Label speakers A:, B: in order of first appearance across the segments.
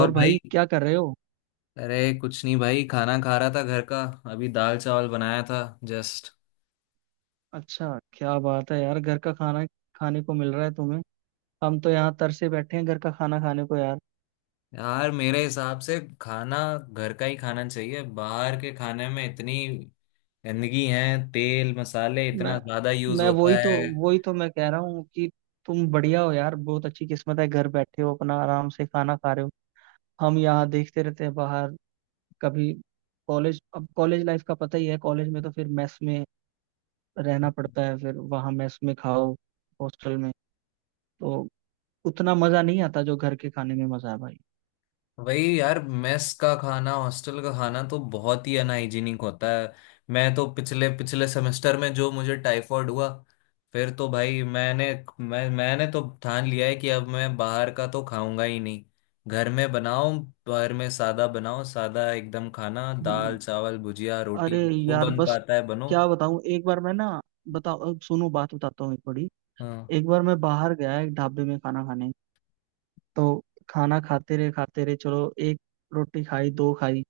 A: और
B: भाई।
A: भाई क्या कर रहे हो?
B: अरे कुछ नहीं भाई, खाना खा रहा था घर का। अभी दाल चावल बनाया था। जस्ट।
A: अच्छा, क्या बात है यार, घर का खाना खाने को मिल रहा है तुम्हें? हम तो यहाँ तरसे बैठे हैं घर का खाना खाने को यार।
B: यार मेरे हिसाब से खाना घर का ही खाना चाहिए। बाहर के खाने में इतनी गंदगी है, तेल मसाले इतना
A: मैं
B: ज्यादा यूज
A: मैं वही
B: होता
A: तो,
B: है।
A: मैं कह रहा हूँ कि तुम बढ़िया हो यार, बहुत अच्छी किस्मत है, घर बैठे हो अपना आराम से खाना खा रहे हो। हम यहाँ देखते रहते हैं बाहर, कभी कॉलेज। अब कॉलेज लाइफ का पता ही है, कॉलेज में तो फिर मेस में रहना पड़ता है, फिर वहाँ मेस में खाओ, हॉस्टल में, तो उतना मजा नहीं आता जो घर के खाने में मजा है भाई।
B: वही यार, मेस का खाना, हॉस्टल का खाना तो बहुत ही अनहाइजीनिक होता है। मैं तो पिछले पिछले सेमेस्टर में जो मुझे टाइफॉइड हुआ, फिर तो भाई मैंने, मैंने तो ठान लिया है कि अब मैं बाहर का तो खाऊंगा ही नहीं। घर में बनाओ, घर में सादा बनाओ, सादा एकदम खाना, दाल
A: हम्म।
B: चावल भुजिया
A: अरे
B: रोटी जो
A: यार
B: बन
A: बस
B: पाता है बनो।
A: क्या बताऊं, एक बार मैं ना, बताओ अब सुनो बात बताता हूँ एक बड़ी।
B: हाँ।
A: एक बार मैं बाहर गया एक ढाबे में खाना खाने, तो खाना खाते रहे खाते रहे, चलो एक रोटी खाई दो खाई,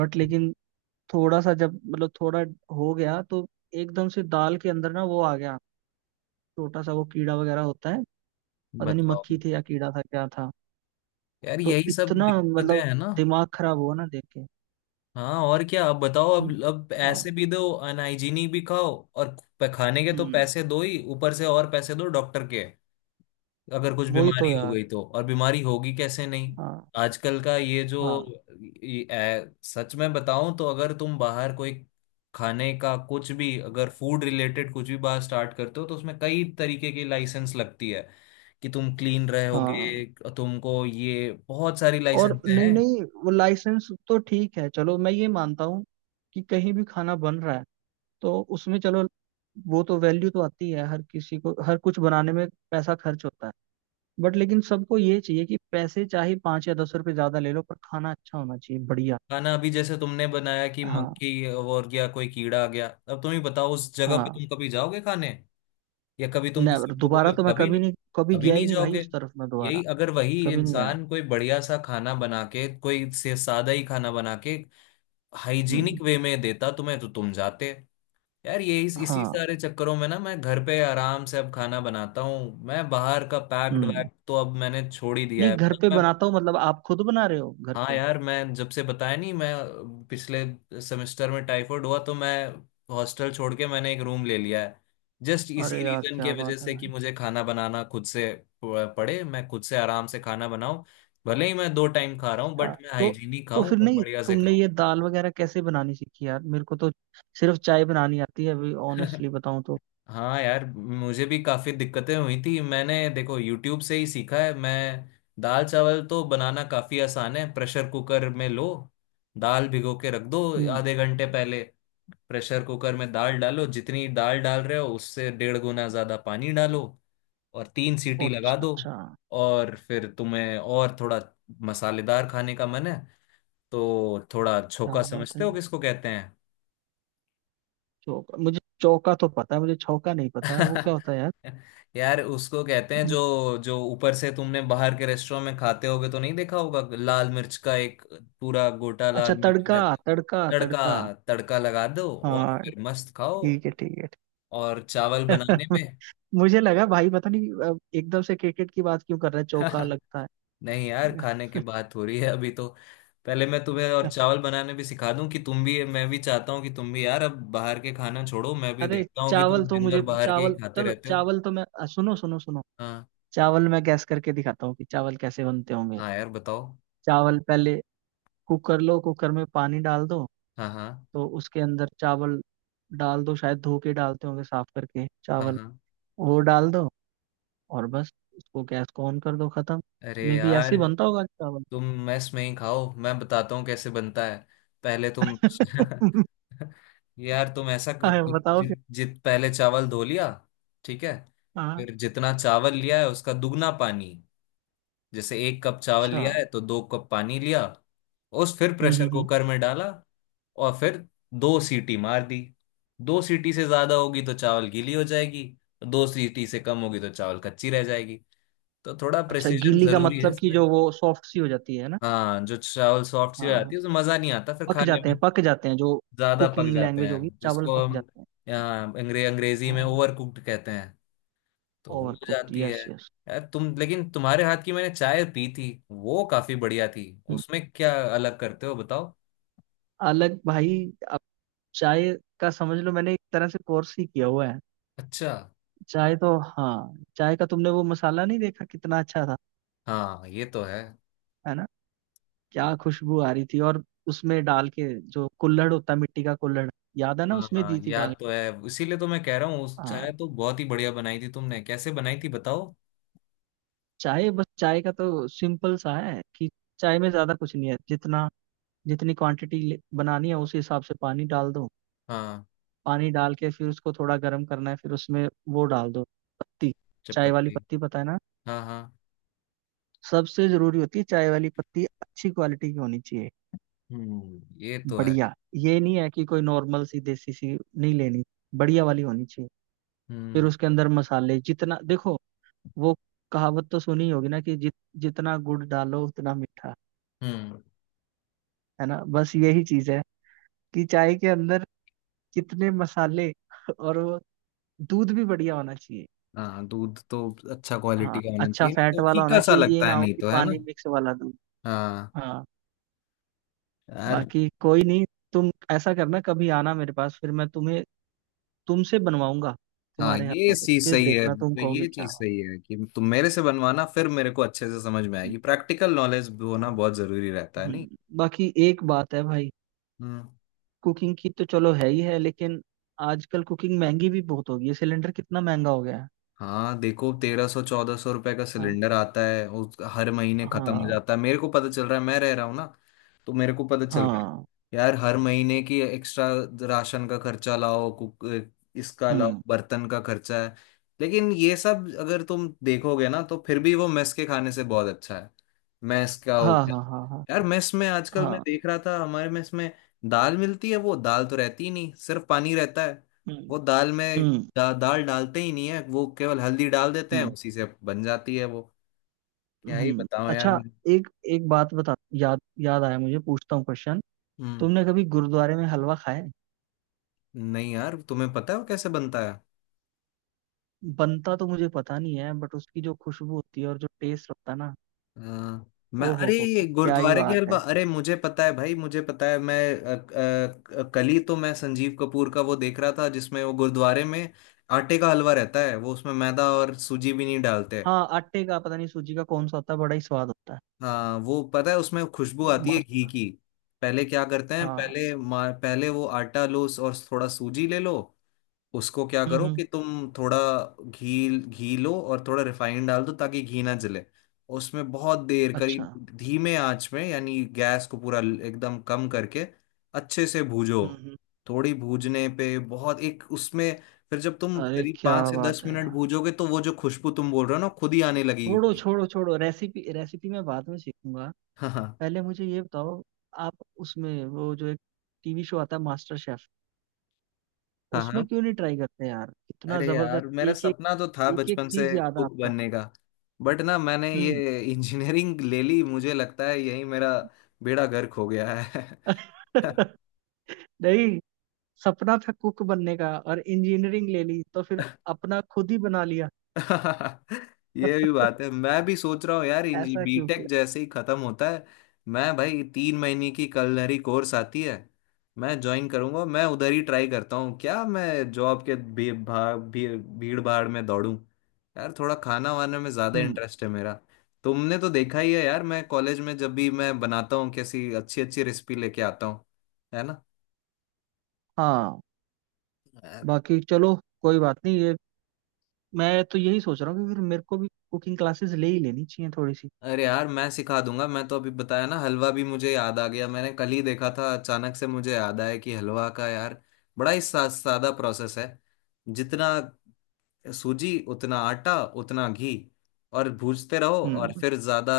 A: बट लेकिन थोड़ा सा जब मतलब थोड़ा हो गया तो एकदम से दाल के अंदर ना वो आ गया, छोटा सा वो कीड़ा वगैरह होता है, पता नहीं
B: बताओ,
A: मक्खी थी या कीड़ा था क्या था।
B: यार
A: तो
B: यही सब
A: इतना
B: दिक्कतें
A: मतलब
B: हैं ना।
A: दिमाग खराब हुआ ना देख के।
B: हाँ, और क्या, अब बताओ, अब
A: हम्म।
B: अब
A: हाँ।
B: ऐसे भी दो अनहाइजीनिक भी खाओ। और प- खाने के तो
A: हम्म।
B: पैसे दो ही, ऊपर से और पैसे दो डॉक्टर के। अगर कुछ
A: वही तो
B: बीमारी हो
A: यार।
B: गई तो, और बीमारी होगी कैसे नहीं।
A: हाँ।
B: आजकल का ये जो
A: हाँ।
B: सच में बताऊं तो, अगर तुम बाहर कोई खाने का कुछ भी, अगर फूड रिलेटेड कुछ भी बात स्टार्ट करते हो, तो उसमें कई तरीके की लाइसेंस लगती है कि तुम क्लीन रहोगे।
A: हाँ।
B: तुमको ये बहुत सारी लाइसेंस
A: और नहीं
B: हैं।
A: नहीं, वो लाइसेंस तो ठीक है, चलो मैं ये मानता हूँ कि कहीं भी खाना बन रहा है तो उसमें चलो, वो तो वैल्यू तो आती है, हर किसी को हर कुछ बनाने में पैसा खर्च होता है, बट लेकिन सबको ये चाहिए कि पैसे चाहे पाँच या दस रुपए ज्यादा ले लो, पर खाना अच्छा होना चाहिए, बढ़िया।
B: खाना अभी जैसे तुमने बनाया कि
A: हाँ।
B: मक्खी और या कोई कीड़ा आ गया, अब तुम ही बताओ, उस जगह पे
A: हाँ।
B: तुम कभी जाओगे खाने, या कभी तुम किसी
A: नेवर,
B: को
A: दोबारा
B: बोले?
A: तो मैं
B: कभी
A: कभी
B: नहीं।
A: नहीं, कभी
B: कभी
A: गया ही
B: नहीं
A: नहीं भाई
B: जाओगे।
A: उस तरफ, मैं दोबारा
B: यही अगर वही
A: कभी नहीं गया।
B: इंसान कोई बढ़िया सा खाना बना के, कोई से सादा ही खाना बना के,
A: हम्म।
B: हाइजीनिक वे में देता तुम्हें, तो तुम जाते। यार ये इसी
A: हाँ।
B: सारे चक्करों में ना, मैं घर पे आराम से अब खाना बनाता हूँ। मैं बाहर का पैक्ड
A: हम्म।
B: वैक्ड तो अब मैंने छोड़ ही दिया
A: नहीं
B: है।
A: घर पे
B: मतलब मैं।
A: बनाता हूँ, मतलब आप खुद बना रहे हो घर
B: हाँ
A: पे?
B: यार, मैं जब से बताया नहीं, मैं पिछले सेमेस्टर में टाइफाइड हुआ, तो मैं हॉस्टल छोड़ के मैंने एक रूम ले लिया है। जस्ट इसी
A: अरे यार
B: रीजन के
A: क्या
B: वजह
A: बात है।
B: से, कि मुझे खाना बनाना खुद से प- पड़े, मैं खुद से आराम से खाना बनाऊं। भले ही मैं 2 टाइम खा रहा हूँ,
A: अच्छा,
B: बट मैं
A: तो
B: हाइजीनिक
A: तो
B: खाऊं
A: फिर
B: और
A: नहीं
B: बढ़िया से
A: तुमने
B: खाऊं।
A: ये दाल वगैरह कैसे बनानी सीखी यार, मेरे को तो सिर्फ चाय बनानी आती है, अभी ऑनेस्टली बताऊं तो।
B: हाँ यार, मुझे भी काफी दिक्कतें हुई थी। मैंने देखो यूट्यूब से ही सीखा है मैं। दाल चावल तो बनाना काफी आसान है। प्रेशर कुकर में लो, दाल भिगो के रख दो
A: हम्म।
B: आधे घंटे पहले। प्रेशर कुकर में दाल डालो, जितनी दाल डाल रहे हो उससे 1.5 गुना ज्यादा पानी डालो, और 3 सीटी
A: अच्छा
B: लगा दो।
A: अच्छा।
B: और फिर तुम्हें और थोड़ा मसालेदार खाने का मन है तो थोड़ा
A: क्या
B: छोका,
A: बात है,
B: समझते हो किसको कहते हैं?
A: चौका? मुझे चौका तो पता है, मुझे छौका नहीं पता है वो क्या होता है यार।
B: यार उसको कहते हैं, जो जो ऊपर से तुमने बाहर के रेस्टोरेंट में खाते होगे तो नहीं देखा होगा, लाल मिर्च का एक पूरा गोटा
A: अच्छा,
B: लाल मिर्च
A: तड़का!
B: रहता है।
A: तड़का तड़का।
B: तड़का तड़का लगा दो और
A: हाँ,
B: फिर मस्त खाओ।
A: ठीक है ठीक है।
B: और चावल
A: ठीक
B: बनाने
A: है।
B: में,
A: मुझे लगा भाई पता नहीं, एकदम से क्रिकेट की बात क्यों कर रहा है, चौका लगता है।
B: नहीं यार,
A: लगा।
B: खाने की बात हो रही है अभी तो। पहले मैं तुम्हें और चावल बनाने भी सिखा दूं, कि तुम भी, मैं भी चाहता हूँ कि तुम भी यार अब बाहर के खाना छोड़ो। मैं भी
A: अरे
B: देखता हूँ कि
A: चावल
B: तुम
A: तो,
B: दिन भर
A: मुझे
B: बाहर के ही
A: चावल,
B: खाते
A: चलो
B: रहते हो।
A: चावल तो मैं, सुनो सुनो सुनो।
B: हाँ
A: चावल मैं गैस करके दिखाता हूँ कि चावल कैसे बनते होंगे।
B: हाँ। यार बताओ।
A: चावल, पहले कुकर लो, कुकर में पानी डाल दो,
B: हाँ हाँ
A: तो उसके अंदर चावल डाल दो, शायद धो के डालते होंगे, साफ करके
B: हाँ
A: चावल
B: हाँ।
A: वो डाल दो। और बस उसको, गैस को ऑन कर दो, खत्म।
B: अरे
A: मे बी ऐसे
B: यार
A: ही बनता होगा चावल।
B: तुम मेस में ही खाओ, मैं बताता हूँ कैसे बनता है। पहले तुम, यार तुम ऐसा कर-
A: हाँ,
B: जि,
A: बताओ फिर।
B: जि, जित पहले चावल धो लिया। ठीक है।
A: हाँ।
B: फिर जितना चावल लिया है उसका दुगना पानी, जैसे 1 कप चावल
A: अच्छा।
B: लिया है तो 2 कप पानी लिया। उस फिर
A: हम्म
B: प्रेशर
A: हम्म हम्म।
B: कुकर में डाला, और फिर 2 सीटी मार दी। दो सीटी से ज्यादा होगी तो चावल गीली हो जाएगी, 2 सीटी से कम होगी तो चावल कच्ची रह जाएगी, तो थोड़ा
A: अच्छा,
B: प्रिसीजन
A: गीली का
B: जरूरी है।
A: मतलब कि जो वो सॉफ्ट सी हो जाती है ना?
B: हाँ जो चावल सॉफ्ट सी हो
A: हाँ,
B: जाती है उसमें मजा नहीं आता फिर
A: पक
B: खाने
A: जाते
B: में,
A: हैं, पक जाते हैं जो
B: ज्यादा पक
A: कुकिंग
B: जाते
A: लैंग्वेज होगी,
B: हैं
A: चावल
B: जिसको
A: पक
B: हम
A: जाते हैं।
B: यहाँ अंग्रेजी में
A: हाँ।
B: ओवर कुक्ड कहते हैं, तो हो
A: ओवर कुक्ड,
B: जाती है।
A: Yes yes.
B: यार तुम, लेकिन तुम्हारे हाथ की मैंने चाय पी थी, वो काफी बढ़िया थी। उसमें क्या अलग करते हो बताओ।
A: अलग भाई, अब चाय का समझ लो मैंने एक तरह से कोर्स ही किया हुआ है।
B: अच्छा।
A: चाय तो, हाँ, चाय का तुमने वो मसाला नहीं देखा कितना अच्छा था,
B: हाँ ये तो है।
A: है ना? क्या खुशबू आ रही थी, और उसमें डाल के जो कुल्हड़ होता है, मिट्टी का कुल्हड़, याद है ना, उसमें
B: हाँ
A: दी थी
B: याद
A: डाल
B: तो
A: के।
B: है, इसीलिए तो मैं कह रहा हूँ उस चाय
A: हाँ।
B: तो बहुत ही बढ़िया बनाई थी तुमने, कैसे बनाई थी बताओ।
A: चाय, बस चाय का तो सिंपल सा है कि चाय में ज्यादा कुछ नहीं है, जितना जितनी क्वांटिटी बनानी है उस हिसाब से पानी डाल दो,
B: हाँ।
A: पानी डाल के फिर उसको थोड़ा गर्म करना है, फिर उसमें वो डाल दो, पत्ती। चाय वाली
B: चपत्ती।
A: पत्ती, पता है ना?
B: हाँ हाँ।
A: सबसे जरूरी होती है चाय वाली पत्ती, अच्छी क्वालिटी की होनी चाहिए,
B: हम्म, ये तो है।
A: बढ़िया। ये नहीं है कि कोई नॉर्मल सी, देसी सी नहीं लेनी, बढ़िया वाली होनी चाहिए। फिर
B: हम्म।
A: उसके अंदर मसाले जितना देखो, वो कहावत तो सुनी होगी ना कि जितना गुड़ डालो उतना मीठा,
B: हम्म।
A: है ना? बस यही चीज है कि चाय के अंदर कितने मसाले, और वो दूध भी बढ़िया होना चाहिए।
B: हाँ दूध तो अच्छा क्वालिटी
A: हाँ,
B: का होना
A: अच्छा
B: चाहिए,
A: फैट
B: नहीं तो
A: वाला
B: फीका
A: होना
B: सा
A: चाहिए, ये
B: लगता
A: ना
B: है,
A: हो
B: नहीं
A: कि
B: तो, है ना।
A: पानी मिक्स वाला दूध।
B: हाँ
A: हाँ।
B: यार।
A: बाकी कोई नहीं, तुम ऐसा करना कभी आना मेरे पास, फिर मैं तुम्हें, तुमसे बनवाऊंगा
B: हाँ
A: तुम्हारे
B: ये
A: हाथों से,
B: चीज
A: फिर
B: सही है,
A: देखना तुम
B: मतलब ये
A: कहोगे क्या
B: चीज
A: बात
B: सही है कि तुम मेरे से बनवाना, फिर मेरे को अच्छे से समझ में
A: है।
B: आएगी। प्रैक्टिकल नॉलेज होना बहुत जरूरी रहता है, नहीं।
A: हम्म। बाकी एक बात है भाई,
B: हम्म।
A: कुकिंग की तो चलो है ही है, लेकिन आजकल कुकिंग महंगी भी बहुत हो गई है, सिलेंडर कितना महंगा हो गया है।
B: हाँ देखो 1300 ₹1400 का
A: हाँ।
B: सिलेंडर आता है, उस हर महीने खत्म हो
A: हाँ।
B: जाता है। मेरे को पता चल रहा है, मैं रह रहा हूँ ना, तो मेरे को पता चल रहा है।
A: हाँ।
B: यार हर महीने की एक्स्ट्रा राशन का खर्चा, लाओ कुक, इसका लाओ
A: हम्म।
B: बर्तन का खर्चा है। लेकिन ये सब अगर तुम देखोगे ना, तो फिर भी वो मेस के खाने से बहुत अच्छा है। मेस का हो
A: हाँ
B: गया।
A: हाँ हाँ हाँ।
B: यार मेस में आजकल मैं
A: हाँ।
B: देख रहा था हमारे मेस में, दाल मिलती है वो दाल तो रहती ही नहीं, सिर्फ पानी रहता है।
A: हम्म।
B: वो दाल में
A: हम्म।
B: दाल डालते ही नहीं है, वो केवल हल्दी डाल देते हैं,
A: हम्म।
B: उसी से बन जाती है वो। क्या ही
A: हम्म।
B: बताओ यार
A: अच्छा,
B: मैं।
A: एक, एक बात बता, याद याद आया, मुझे, पूछता हूँ क्वेश्चन।
B: हम्म।
A: तुमने कभी गुरुद्वारे में हलवा खाया है?
B: नहीं यार, तुम्हें पता है वो कैसे बनता है?
A: बनता तो मुझे पता नहीं है, बट उसकी जो खुशबू होती है और जो टेस्ट होता है ना।
B: हाँ, मैं,
A: ओहो हो,
B: अरे
A: क्या ही
B: गुरुद्वारे के
A: बात
B: हलवा,
A: है।
B: अरे मुझे पता है भाई, मुझे पता है मैं। अ, कल ही तो मैं संजीव कपूर का वो देख रहा था, जिसमें वो गुरुद्वारे में आटे का हलवा रहता है, वो उसमें मैदा और सूजी भी नहीं डालते।
A: हाँ, आटे का पता नहीं, सूजी का कौन सा होता है, बड़ा ही स्वाद होता है।
B: हाँ वो पता है, उसमें खुशबू
A: हाँ,
B: आती है घी
A: मस्त।
B: की। पहले क्या करते हैं,
A: हाँ।
B: पहले मा- पहले वो आटा लो और थोड़ा सूजी ले लो। उसको क्या करो
A: हम्म।
B: कि तुम थोड़ा घी घी लो, और थोड़ा रिफाइंड डाल दो ताकि घी ना जले। उसमें बहुत देर करीब
A: अच्छा।
B: धीमे आंच में, यानी गैस को पूरा ल- एकदम कम करके अच्छे से भूजो।
A: हम्म।
B: थोड़ी भूजने पे बहुत एक उसमें, फिर जब तुम
A: अरे
B: करीब
A: क्या
B: पाँच से दस
A: बात है
B: मिनट
A: यार,
B: भूजोगे, तो वो जो खुशबू तुम बोल रहे हो ना, खुद ही आने
A: छोड़ो
B: लगेगी।
A: छोड़ो छोड़ो, रेसिपी रेसिपी मैं बाद में सीखूंगा।
B: हाँ।
A: पहले मुझे ये बताओ, आप उसमें वो, जो एक टीवी शो आता है, मास्टर शेफ,
B: हाँ। हाँ।
A: उसमें क्यों नहीं ट्राई करते यार? कितना
B: अरे यार
A: जबरदस्त,
B: मेरा
A: एक एक,
B: सपना तो था
A: एक एक
B: बचपन से
A: चीज याद है
B: कुक
A: आपको?
B: बनने का, बट ना मैंने
A: हम्म।
B: ये इंजीनियरिंग ले ली, मुझे लगता है यही मेरा बेड़ा गर्क हो गया है।
A: नहीं, सपना था कुक बनने का और इंजीनियरिंग ले ली, तो फिर अपना खुद ही बना लिया।
B: ये भी बात है। मैं भी सोच रहा हूँ यार, इंजी
A: ऐसा क्यों?
B: बीटेक जैसे ही खत्म होता है, मैं भाई 3 महीने की कलनरी कोर्स आती है, मैं ज्वाइन करूंगा। मैं उधर ही ट्राई करता हूँ, क्या मैं जॉब के भीड़ भाड़ में दौड़ूं। यार थोड़ा खाना वाना में ज्यादा
A: हम्म।
B: इंटरेस्ट है मेरा। तुमने तो देखा ही है यार, मैं कॉलेज में जब भी मैं बनाता हूँ, कैसी अच्छी अच्छी रेसिपी लेके आता हूँ। है
A: हाँ।
B: ना।
A: बाकी चलो, कोई बात नहीं ये, मैं तो यही सोच रहा हूँ कि फिर मेरे को भी कुकिंग क्लासेस ले ही लेनी चाहिए थोड़ी सी।
B: अरे यार मैं सिखा दूंगा। मैं तो अभी बताया ना, हलवा भी मुझे याद आ गया, मैंने कल ही देखा था, अचानक से मुझे याद आया कि हलवा का यार बड़ा ही सादा प्रोसेस है। जितना सूजी उतना आटा, उतना घी, और भूजते रहो, और
A: हम्म।
B: फिर ज्यादा,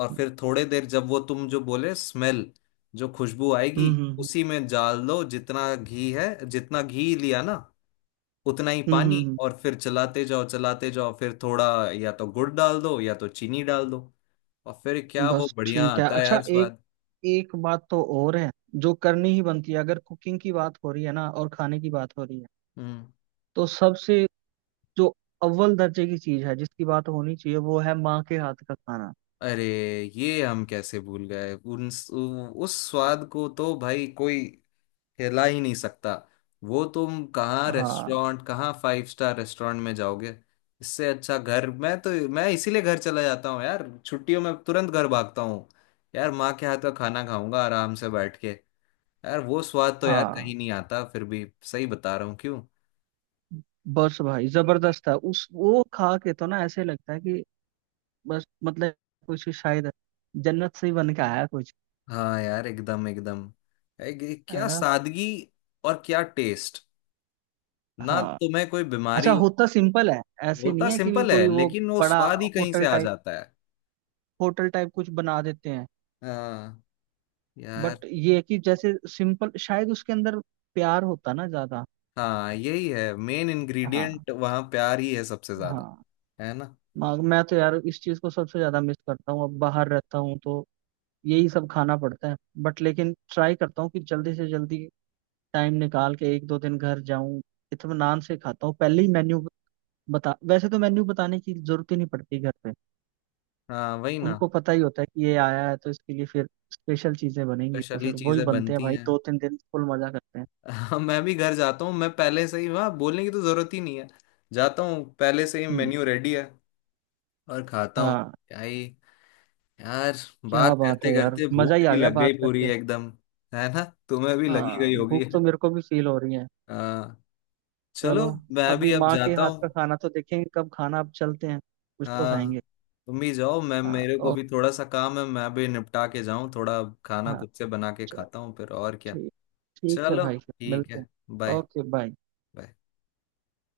B: और फिर थोड़े देर जब वो तुम जो बोले स्मेल, जो खुशबू आएगी,
A: हम्म।
B: उसी में डाल दो जितना घी है, जितना घी लिया ना उतना ही
A: हम्म,
B: पानी,
A: हम्म,
B: और फिर चलाते जाओ चलाते जाओ, फिर थोड़ा या तो गुड़ डाल दो या तो चीनी डाल दो, और फिर
A: हम्म।
B: क्या वो
A: बस,
B: बढ़िया
A: ठीक है।
B: आता है
A: अच्छा,
B: यार
A: एक,
B: स्वाद।
A: एक बात तो और है जो करनी ही बनती है अगर कुकिंग की बात हो रही है ना और खाने की बात हो रही है,
B: हम्म।
A: तो सबसे जो अव्वल दर्जे की चीज है जिसकी बात होनी चाहिए, वो है माँ के हाथ का खाना।
B: अरे ये हम कैसे भूल गए उन, उस स्वाद को तो भाई कोई हिला ही नहीं सकता। वो तुम कहाँ
A: हाँ।
B: रेस्टोरेंट, कहाँ फाइव स्टार रेस्टोरेंट में जाओगे। इससे अच्छा घर, मैं तो मैं इसीलिए घर चला जाता हूँ यार, छुट्टियों में तुरंत घर भागता हूँ। यार माँ के हाथ का खाना खाऊंगा आराम से बैठ के, यार वो स्वाद तो यार
A: हाँ।
B: कहीं नहीं आता फिर भी। सही बता रहा हूँ क्यों।
A: बस भाई, जबरदस्त है, उस वो खा के तो ना ऐसे लगता है कि बस मतलब कुछ शायद जन्नत से ही बन के आया कुछ।
B: हाँ यार एकदम, एकदम
A: है
B: क्या
A: ना?
B: सादगी, और क्या टेस्ट। ना
A: हाँ।
B: तुम्हें कोई
A: अच्छा,
B: बीमारी हो-
A: होता सिंपल है, ऐसे नहीं
B: होता
A: है कि भी
B: सिंपल है,
A: कोई वो
B: लेकिन वो
A: बड़ा
B: स्वाद ही कहीं से
A: होटल
B: आ
A: टाइप,
B: जाता है।
A: होटल टाइप कुछ बना देते हैं,
B: हाँ यार।
A: बट ये है कि जैसे सिंपल, शायद उसके अंदर प्यार होता ना ज्यादा।
B: हाँ यही है, मेन
A: हाँ।
B: इंग्रेडिएंट वहाँ प्यार ही है सबसे ज्यादा।
A: हाँ।
B: है ना।
A: मैं तो यार इस चीज को सबसे ज्यादा मिस करता हूँ, अब बाहर रहता हूँ तो यही सब खाना पड़ता है, बट लेकिन ट्राई करता हूँ कि जल्दी से जल्दी टाइम निकाल के एक दो दिन घर जाऊं, इत्मीनान से खाता हूँ। पहले ही मेन्यू बता, वैसे तो मेन्यू बताने की जरूरत ही नहीं पड़ती घर पे,
B: हाँ वही ना।
A: उनको पता ही होता है कि ये आया है तो इसके लिए फिर स्पेशल चीजें बनेंगी, तो
B: स्पेशली
A: फिर वही
B: चीजें
A: बनते हैं
B: बनती
A: भाई,
B: हैं।
A: दो तीन दिन फुल मजा करते हैं।
B: हाँ मैं भी घर जाता हूँ, मैं पहले से ही वहाँ बोलने की तो जरूरत ही नहीं है। जाता हूँ पहले से ही
A: हम्म।
B: मेन्यू रेडी है, और खाता हूँ।
A: हाँ।
B: क्या ही यार।
A: क्या
B: बात
A: बात
B: करते
A: है यार,
B: करते
A: मजा
B: भूख
A: ही आ
B: भी
A: गया
B: लग गई
A: बात
B: पूरी
A: करके।
B: एकदम, है ना, तुम्हें भी लगी
A: हाँ,
B: गई होगी।
A: भूख तो मेरे को भी फील हो रही है।
B: हाँ।
A: चलो,
B: चलो। मैं
A: अभी
B: भी अब
A: माँ के
B: जाता
A: हाथ का
B: हूँ।
A: खाना तो देखेंगे कब खाना, अब चलते हैं कुछ तो
B: हाँ
A: खाएंगे।
B: तुम भी जाओ, मैं,
A: हाँ।
B: मेरे को
A: और
B: भी थोड़ा सा काम है, मैं भी निपटा के जाऊँ, थोड़ा खाना
A: हाँ,
B: खुद से बना के
A: चल,
B: खाता हूँ फिर, और क्या।
A: ठीक, ठीक है
B: चलो।
A: भाई, फिर
B: ठीक
A: मिलते
B: है,
A: हैं,
B: बाय।
A: Okay bye.
B: बाय।